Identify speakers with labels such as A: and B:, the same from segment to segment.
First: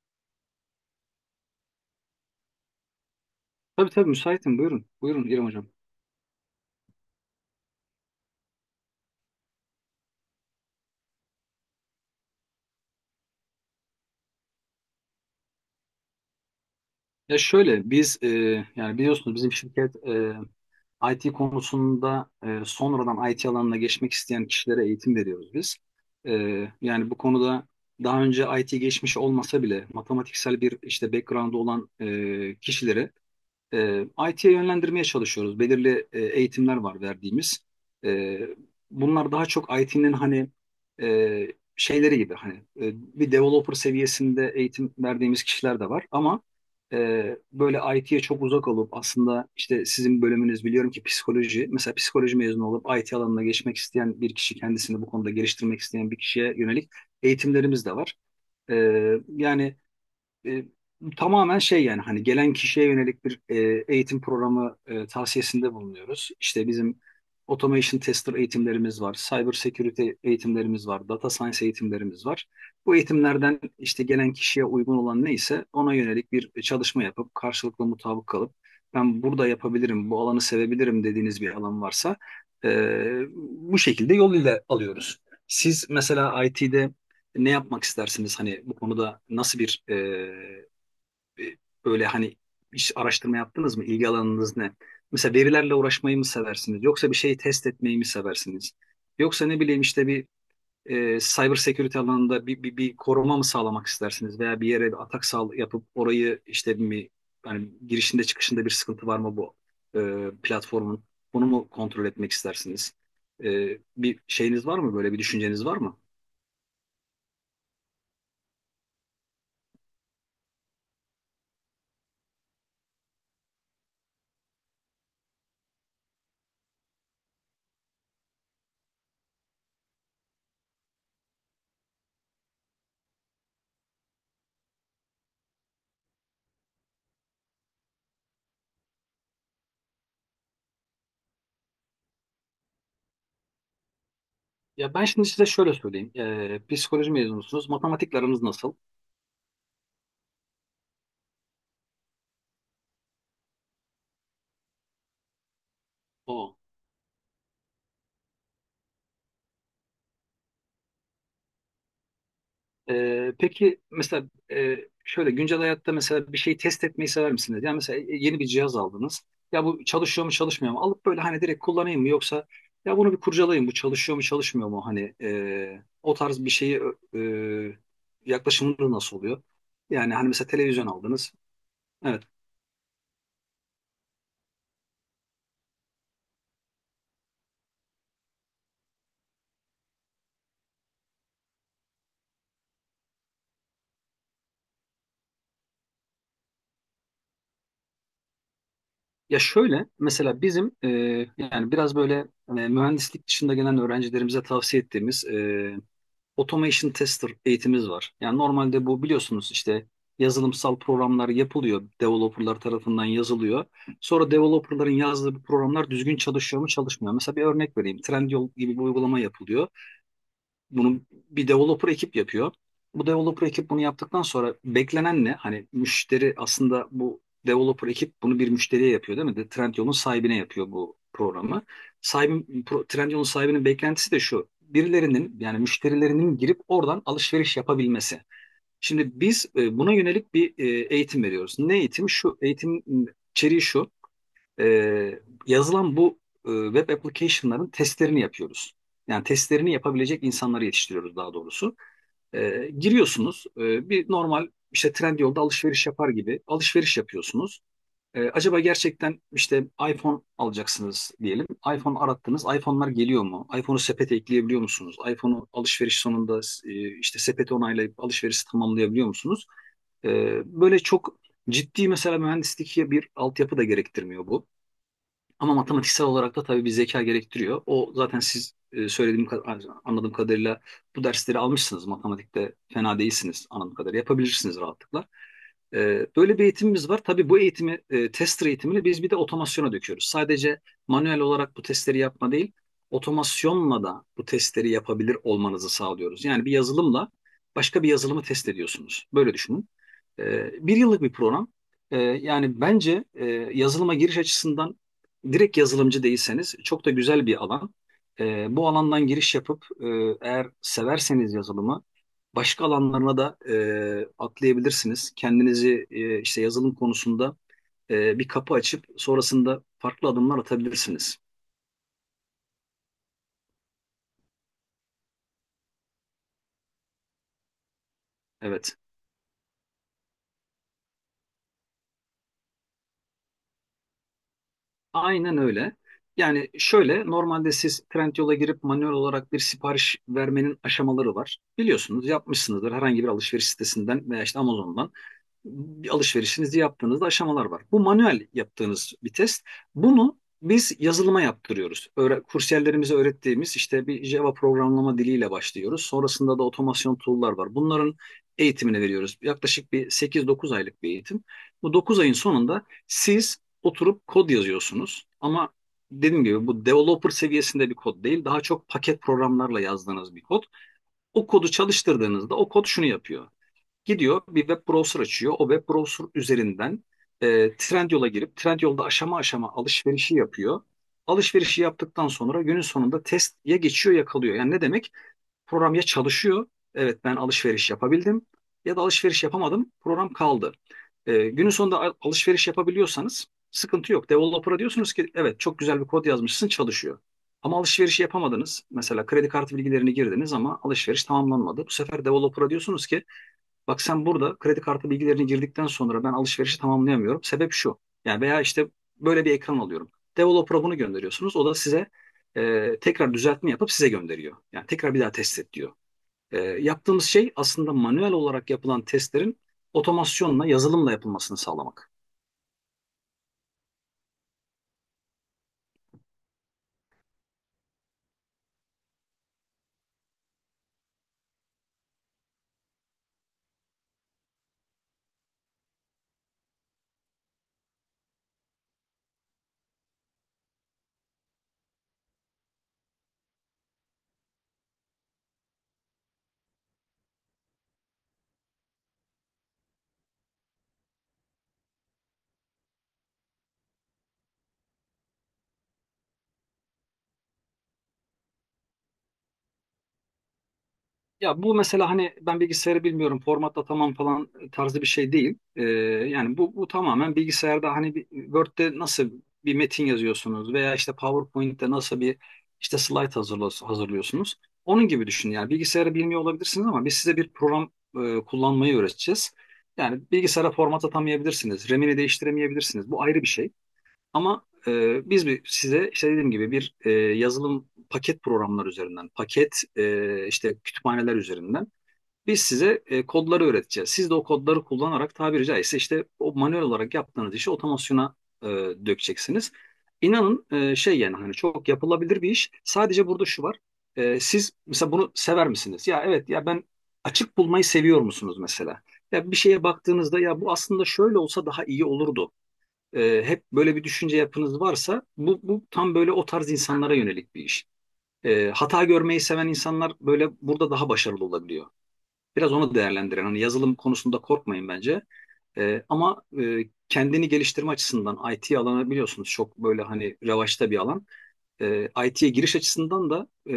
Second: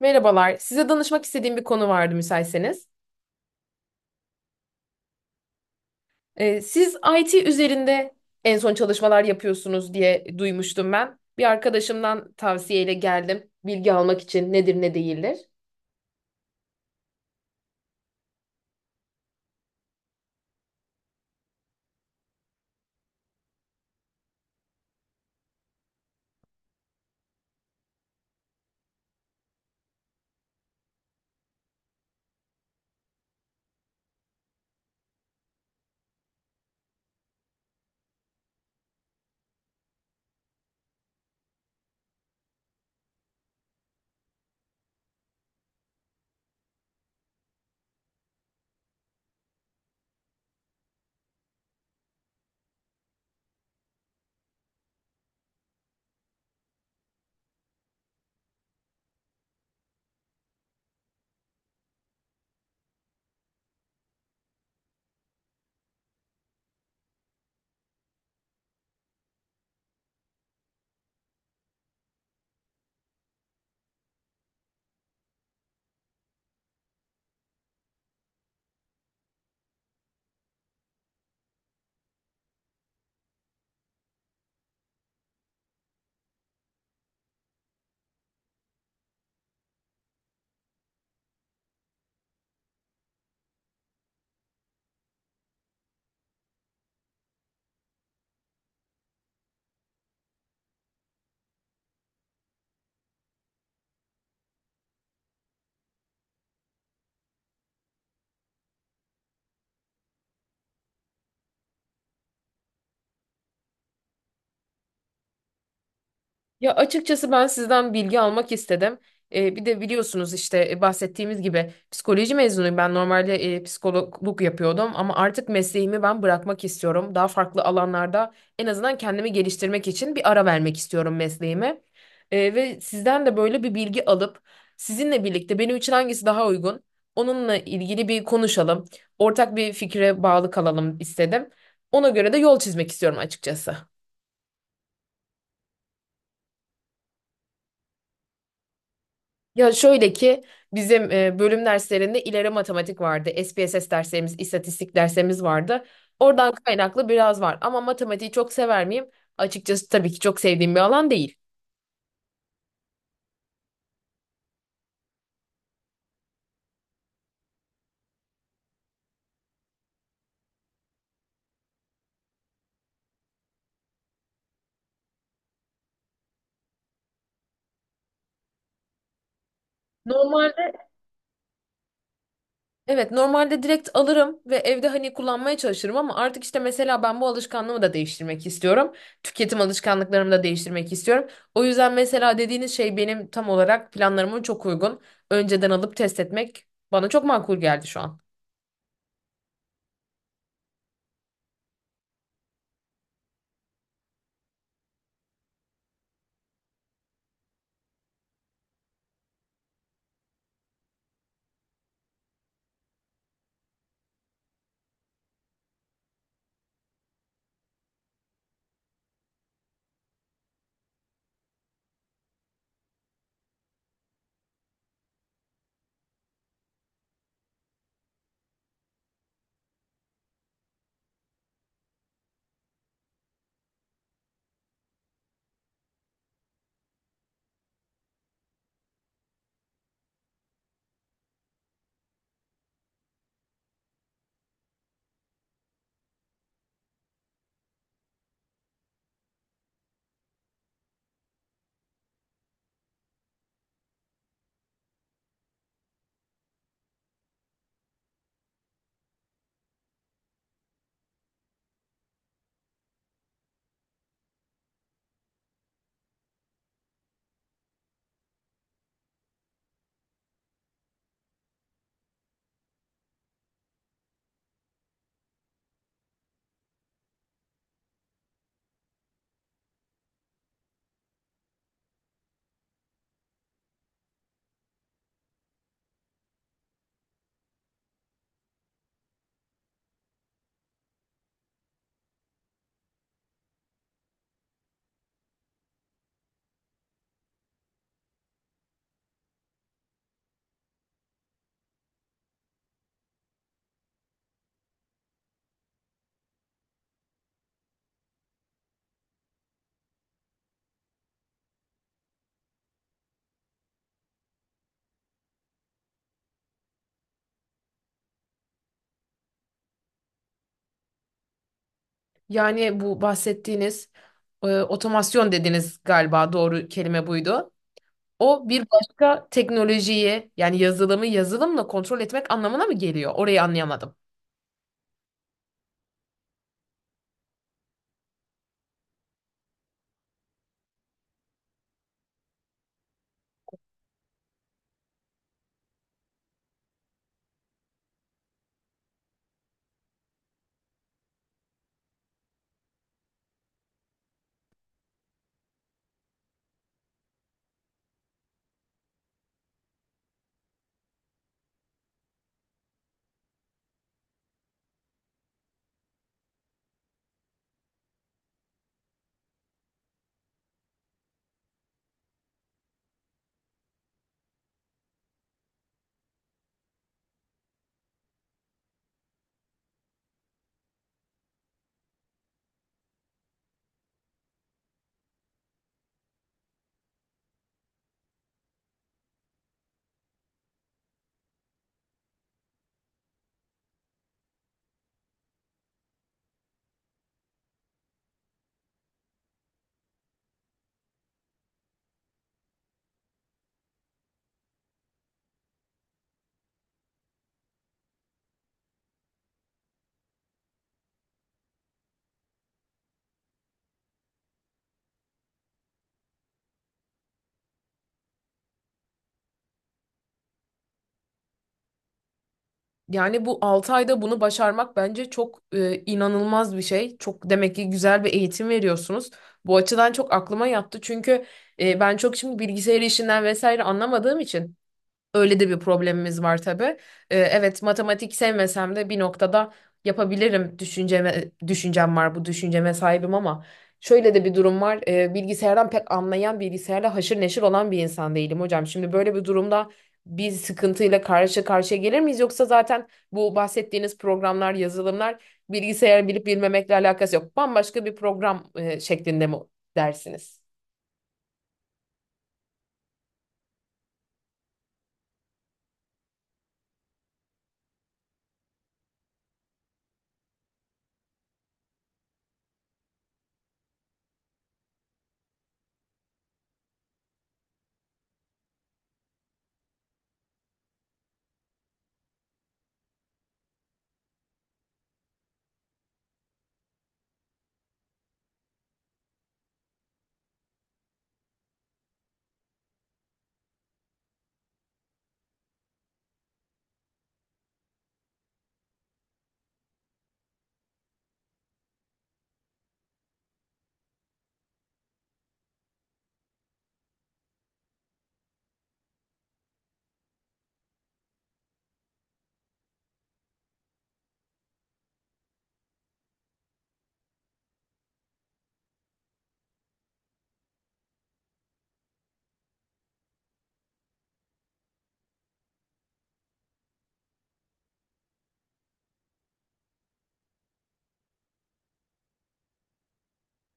A: Merhabalar. Size danışmak istediğim bir konu vardı müsaitseniz.
B: Tabii tabii müsaitim. Buyurun. Buyurun İrem Hocam.
A: Siz IT üzerinde en son çalışmalar yapıyorsunuz diye duymuştum ben. Bir arkadaşımdan tavsiyeyle geldim. Bilgi almak için nedir ne değildir.
B: Ya şöyle biz yani biliyorsunuz bizim şirket IT konusunda sonradan IT alanına geçmek isteyen kişilere eğitim veriyoruz biz. E, yani bu konuda daha önce IT geçmiş olmasa bile matematiksel bir işte background olan kişilere E, IT'ye yönlendirmeye çalışıyoruz. Belirli eğitimler var verdiğimiz. E, bunlar daha çok IT'nin hani e, şeyleri gibi hani e, bir developer seviyesinde eğitim verdiğimiz kişiler de var ama böyle IT'ye çok uzak olup aslında işte sizin bölümünüz biliyorum ki psikoloji. Mesela psikoloji mezunu olup IT alanına geçmek isteyen bir kişi kendisini bu konuda geliştirmek isteyen bir kişiye yönelik eğitimlerimiz de var. E, yani e, tamamen şey yani hani gelen kişiye yönelik bir eğitim programı tavsiyesinde bulunuyoruz. İşte bizim automation tester eğitimlerimiz var, cyber security eğitimlerimiz var, data science eğitimlerimiz var. Bu eğitimlerden işte gelen kişiye uygun olan neyse ona yönelik bir çalışma yapıp karşılıklı mutabık kalıp ben burada yapabilirim, bu alanı sevebilirim dediğiniz bir alan varsa e, bu şekilde yol ile alıyoruz. Siz mesela IT'de ne yapmak istersiniz? Hani bu konuda nasıl bir böyle hani hiç araştırma yaptınız mı? İlgi alanınız ne? Mesela verilerle uğraşmayı mı seversiniz? Yoksa bir şeyi test etmeyi mi seversiniz? Yoksa ne bileyim işte bir cyber security alanında bir koruma mı sağlamak istersiniz? Veya bir yere bir atak yapıp orayı işte mi hani girişinde çıkışında bir sıkıntı var mı bu platformun? Bunu mu kontrol etmek istersiniz? Bir şeyiniz var mı, böyle bir düşünceniz var mı?
A: Ya açıkçası ben sizden bilgi almak istedim. Bir de biliyorsunuz işte bahsettiğimiz gibi psikoloji mezunuyum. Ben normalde psikologluk yapıyordum ama artık mesleğimi ben bırakmak istiyorum. Daha farklı alanlarda en azından kendimi geliştirmek için bir ara vermek istiyorum mesleğime. Ve sizden de böyle bir bilgi alıp sizinle birlikte benim için hangisi daha uygun? Onunla ilgili bir konuşalım. Ortak bir fikre bağlı kalalım istedim. Ona göre de yol çizmek istiyorum açıkçası.
B: Ya ben şimdi size şöyle söyleyeyim. Psikoloji mezunusunuz. Matematikle aranız nasıl?
A: Ya şöyle ki bizim bölüm derslerinde ileri matematik vardı. SPSS derslerimiz, istatistik derslerimiz vardı. Oradan
B: O.
A: kaynaklı biraz var. Ama matematiği çok sever miyim? Açıkçası tabii ki çok sevdiğim bir alan değil.
B: Peki mesela e, şöyle güncel hayatta mesela bir şeyi test etmeyi sever misiniz? Yani mesela yeni bir cihaz aldınız. Ya bu çalışıyor mu çalışmıyor mu? Alıp böyle hani direkt kullanayım mı, yoksa ya bunu bir kurcalayayım bu çalışıyor mu çalışmıyor mu? Hani o tarz bir şeyi e, yaklaşımınız nasıl oluyor? Yani hani mesela
A: Normalde
B: televizyon aldınız. Evet.
A: evet, normalde direkt alırım ve evde hani kullanmaya çalışırım ama artık işte mesela ben bu alışkanlığımı da değiştirmek istiyorum. Tüketim alışkanlıklarımı da değiştirmek istiyorum. O yüzden mesela dediğiniz şey benim tam olarak planlarıma çok uygun. Önceden alıp test etmek bana çok makul geldi şu an.
B: Ya şöyle mesela bizim yani biraz böyle mühendislik dışında gelen öğrencilerimize tavsiye ettiğimiz automation tester eğitimimiz var. Yani normalde bu biliyorsunuz işte yazılımsal programlar yapılıyor. Developerlar tarafından yazılıyor. Sonra developerların yazdığı bu programlar düzgün çalışıyor mu çalışmıyor. Mu? Mesela bir örnek vereyim. Trendyol gibi bir uygulama yapılıyor. Bunu bir developer ekip yapıyor. Bu developer ekip bunu yaptıktan sonra beklenen ne? Hani müşteri aslında bu developer ekip bunu bir müşteriye yapıyor değil mi? Trendyol'un sahibine yapıyor bu programı. Trendyol'un sahibinin beklentisi de şu: birilerinin yani müşterilerinin girip oradan alışveriş yapabilmesi. Şimdi biz buna yönelik bir eğitim veriyoruz. Ne eğitim? Şu eğitim, içeriği şu: e, yazılan bu web application'ların testlerini yapıyoruz. Yani testlerini yapabilecek insanları yetiştiriyoruz daha doğrusu. Giriyorsunuz bir normal işte Trendyol'da alışveriş yapar gibi alışveriş yapıyorsunuz. Acaba gerçekten işte iPhone alacaksınız diyelim. iPhone arattınız. iPhone'lar geliyor mu? iPhone'u sepete ekleyebiliyor musunuz? iPhone'u alışveriş sonunda işte sepeti onaylayıp alışverişi tamamlayabiliyor musunuz? E, böyle çok ciddi mesela mühendislik bir altyapı da gerektirmiyor bu. Ama matematiksel olarak da tabii bir zeka gerektiriyor. O zaten, siz söylediğim hani anladığım kadarıyla bu dersleri almışsınız. Matematikte fena değilsiniz anladığım kadarıyla. Yapabilirsiniz rahatlıkla. Böyle bir eğitimimiz var. Tabii bu tester eğitimini biz bir de otomasyona döküyoruz. Sadece manuel olarak bu testleri yapma değil, otomasyonla da bu testleri yapabilir olmanızı sağlıyoruz. Yani bir yazılımla başka bir yazılımı test ediyorsunuz. Böyle düşünün. Bir yıllık bir program. Yani bence yazılıma giriş açısından direkt yazılımcı değilseniz çok da güzel bir alan. Bu alandan giriş yapıp eğer severseniz yazılımı başka alanlarına da atlayabilirsiniz. Kendinizi işte yazılım konusunda bir kapı açıp sonrasında farklı adımlar atabilirsiniz.
A: Yani bu bahsettiğiniz otomasyon dediniz galiba, doğru kelime buydu. O bir
B: Evet,
A: başka teknolojiyi yani yazılımı yazılımla kontrol etmek anlamına mı geliyor? Orayı anlayamadım.
B: aynen öyle. Yani şöyle, normalde siz Trendyol'a girip manuel olarak bir sipariş vermenin aşamaları var. Biliyorsunuz, yapmışsınızdır herhangi bir alışveriş sitesinden veya işte Amazon'dan bir alışverişinizi yaptığınızda aşamalar var. Bu manuel yaptığınız bir test. Bunu biz yazılıma yaptırıyoruz. Kursiyerlerimize öğrettiğimiz işte bir Java programlama diliyle başlıyoruz. Sonrasında da otomasyon tool'lar var. Bunların eğitimini veriyoruz. Yaklaşık bir 8-9 aylık bir eğitim. Bu 9 ayın sonunda siz oturup kod yazıyorsunuz. Ama dediğim gibi bu developer seviyesinde bir kod değil. Daha çok paket programlarla yazdığınız bir kod. O kodu çalıştırdığınızda o kod şunu yapıyor: gidiyor, bir web browser açıyor. O web browser üzerinden Trendyol'a girip Trendyol'da aşama aşama alışverişi yapıyor. Alışverişi yaptıktan sonra günün sonunda test ya geçiyor ya kalıyor. Yani ne demek? Program ya çalışıyor, evet ben alışveriş yapabildim, ya da alışveriş yapamadım, program kaldı. Günün sonunda alışveriş yapabiliyorsanız sıkıntı yok. Developer'a diyorsunuz ki evet, çok güzel bir kod yazmışsın, çalışıyor. Ama alışverişi yapamadınız. Mesela kredi kartı bilgilerini girdiniz ama alışveriş tamamlanmadı. Bu sefer developer'a diyorsunuz ki bak, sen burada kredi kartı bilgilerini girdikten sonra ben alışverişi tamamlayamıyorum. Sebep şu. Yani veya işte böyle bir ekran alıyorum. Developer'a bunu gönderiyorsunuz. O da size tekrar düzeltme yapıp size gönderiyor. Yani tekrar bir daha test et diyor. Yaptığımız şey aslında manuel olarak yapılan testlerin otomasyonla, yazılımla yapılmasını sağlamak.
A: Yani bu 6 ayda bunu başarmak bence çok inanılmaz bir şey. Çok demek ki güzel bir eğitim veriyorsunuz. Bu açıdan çok aklıma yattı. Çünkü ben çok şimdi bilgisayar işinden vesaire anlamadığım için öyle de bir problemimiz var tabii. Evet, matematik sevmesem de bir noktada yapabilirim düşüncem var, bu düşünceme sahibim ama şöyle de bir durum var. Bilgisayardan pek anlayan, bilgisayarla haşır neşir olan bir insan değilim hocam. Şimdi böyle bir durumda bir sıkıntıyla karşı karşıya gelir miyiz, yoksa zaten bu bahsettiğiniz programlar, yazılımlar bilgisayar bilip bilmemekle alakası yok. Bambaşka bir program şeklinde mi dersiniz?
B: Ya bu mesela hani ben bilgisayarı bilmiyorum, formatla tamam falan tarzı bir şey değil. Yani bu tamamen bilgisayarda hani Word'de nasıl bir metin yazıyorsunuz veya işte PowerPoint'te nasıl bir işte slide hazırlıyorsunuz, onun gibi düşünün. Yani bilgisayarı bilmiyor olabilirsiniz ama biz size bir program kullanmayı öğreteceğiz. Yani bilgisayara format atamayabilirsiniz, RAM'ini değiştiremeyebilirsiniz, bu ayrı bir şey. Ama biz size işte dediğim gibi bir yazılım paket programlar üzerinden, paket işte kütüphaneler üzerinden biz size kodları öğreteceğiz. Siz de o kodları kullanarak tabiri caizse işte o manuel olarak yaptığınız işi otomasyona e, dökeceksiniz. İnanın şey, yani hani çok yapılabilir bir iş. Sadece burada şu var: siz mesela bunu sever misiniz? Ya evet, ya ben açık bulmayı seviyor musunuz mesela? Ya bir şeye baktığınızda, ya bu aslında şöyle olsa daha iyi olurdu, hep böyle bir düşünce yapınız varsa, bu tam böyle o tarz insanlara yönelik bir iş. Hata görmeyi seven insanlar böyle burada daha başarılı olabiliyor. Biraz onu değerlendiren, hani yazılım konusunda korkmayın bence. Ama kendini geliştirme açısından IT alanı biliyorsunuz çok böyle hani revaçta bir alan. IT'ye giriş açısından da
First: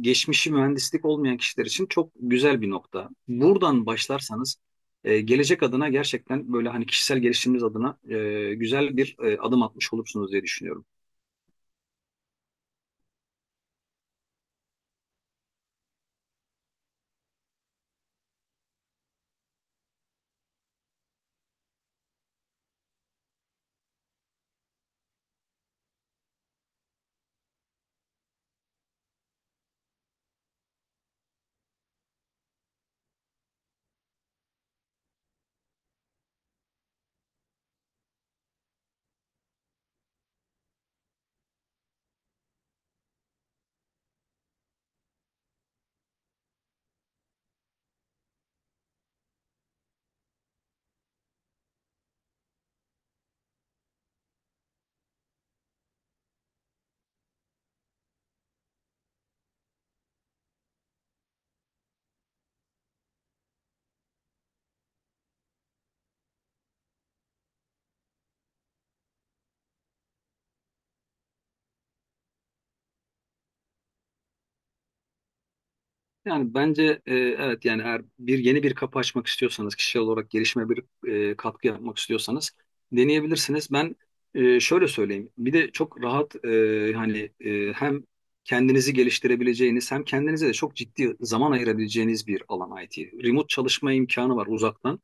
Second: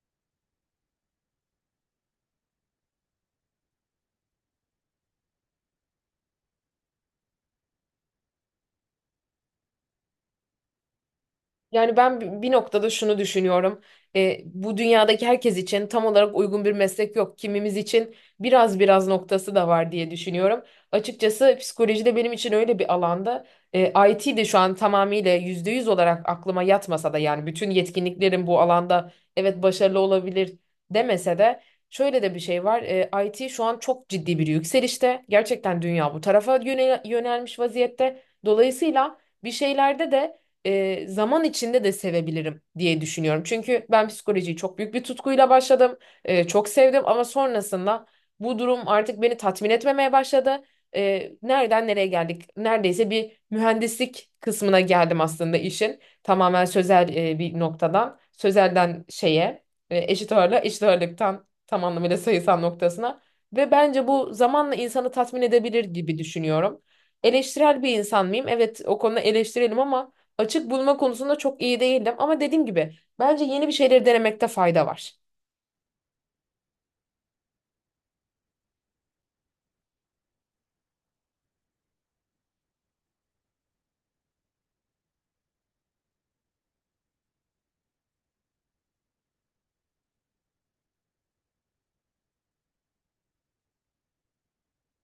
B: geçmişi mühendislik olmayan kişiler için çok güzel bir nokta. Buradan başlarsanız gelecek adına gerçekten böyle hani kişisel gelişiminiz adına güzel bir adım atmış olursunuz diye düşünüyorum.
A: Yani ben bir noktada şunu düşünüyorum. E, bu dünyadaki herkes için tam olarak uygun bir meslek yok. Kimimiz için biraz biraz noktası da var diye düşünüyorum. Açıkçası psikoloji de benim için öyle bir alanda. E, IT de şu an tamamıyla %100 olarak aklıma yatmasa da yani bütün yetkinliklerim bu alanda evet başarılı olabilir demese de şöyle de bir şey var. E, IT şu an çok ciddi bir yükselişte. Gerçekten dünya bu tarafa yönelmiş vaziyette. Dolayısıyla bir şeylerde de zaman içinde de sevebilirim diye düşünüyorum. Çünkü ben psikolojiyi çok büyük bir tutkuyla başladım. E, çok sevdim ama sonrasında bu durum artık beni tatmin etmemeye başladı. E, nereden nereye geldik? Neredeyse bir mühendislik kısmına geldim aslında işin. Tamamen sözel bir noktadan. Sözelden şeye, eşit ağırlığa, eşit ağırlıktan tam anlamıyla sayısal noktasına. Ve bence bu zamanla insanı tatmin edebilir gibi düşünüyorum. Eleştirel bir insan mıyım? Evet, o konuda eleştirelim ama açık bulma konusunda çok iyi değildim ama dediğim gibi bence yeni bir şeyleri denemekte fayda var.
B: Yani bence evet, yani eğer bir yeni bir kapı açmak istiyorsanız, kişisel olarak gelişime bir katkı yapmak istiyorsanız, deneyebilirsiniz. Ben şöyle söyleyeyim. Bir de çok rahat hani hem kendinizi geliştirebileceğiniz hem kendinize de çok ciddi zaman ayırabileceğiniz bir alan IT. Remote çalışma imkanı var, uzaktan.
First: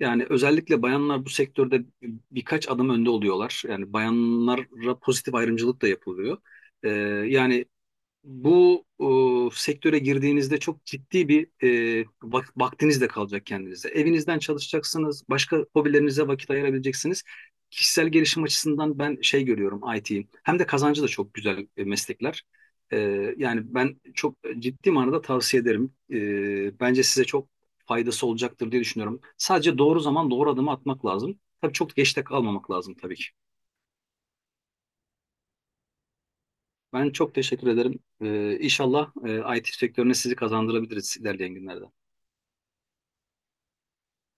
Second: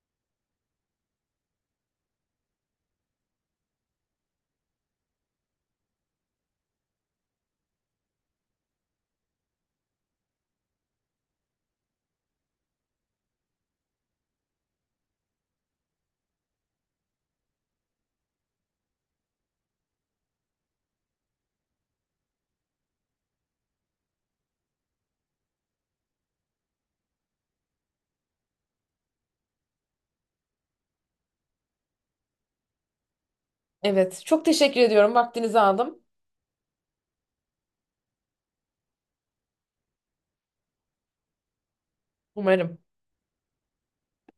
B: Yani özellikle bayanlar bu sektörde birkaç adım önde oluyorlar. Yani bayanlara pozitif ayrımcılık da yapılıyor. E, yani bu sektöre girdiğinizde çok ciddi bir vaktiniz de kalacak kendinize. Evinizden çalışacaksınız, başka hobilerinize vakit ayırabileceksiniz. Kişisel gelişim açısından ben şey görüyorum IT'yi. Hem de kazancı da çok güzel meslekler. E, yani ben çok ciddi manada tavsiye ederim. Bence size çok faydası olacaktır diye düşünüyorum. Sadece doğru zaman doğru adımı atmak lazım. Tabii çok geçte kalmamak lazım tabii ki.
A: Evet, çok teşekkür ediyorum. Vaktinizi aldım.
B: Ben çok teşekkür ederim. İnşallah IT sektörüne sizi kazandırabiliriz ilerleyen günlerde.
A: Umarım.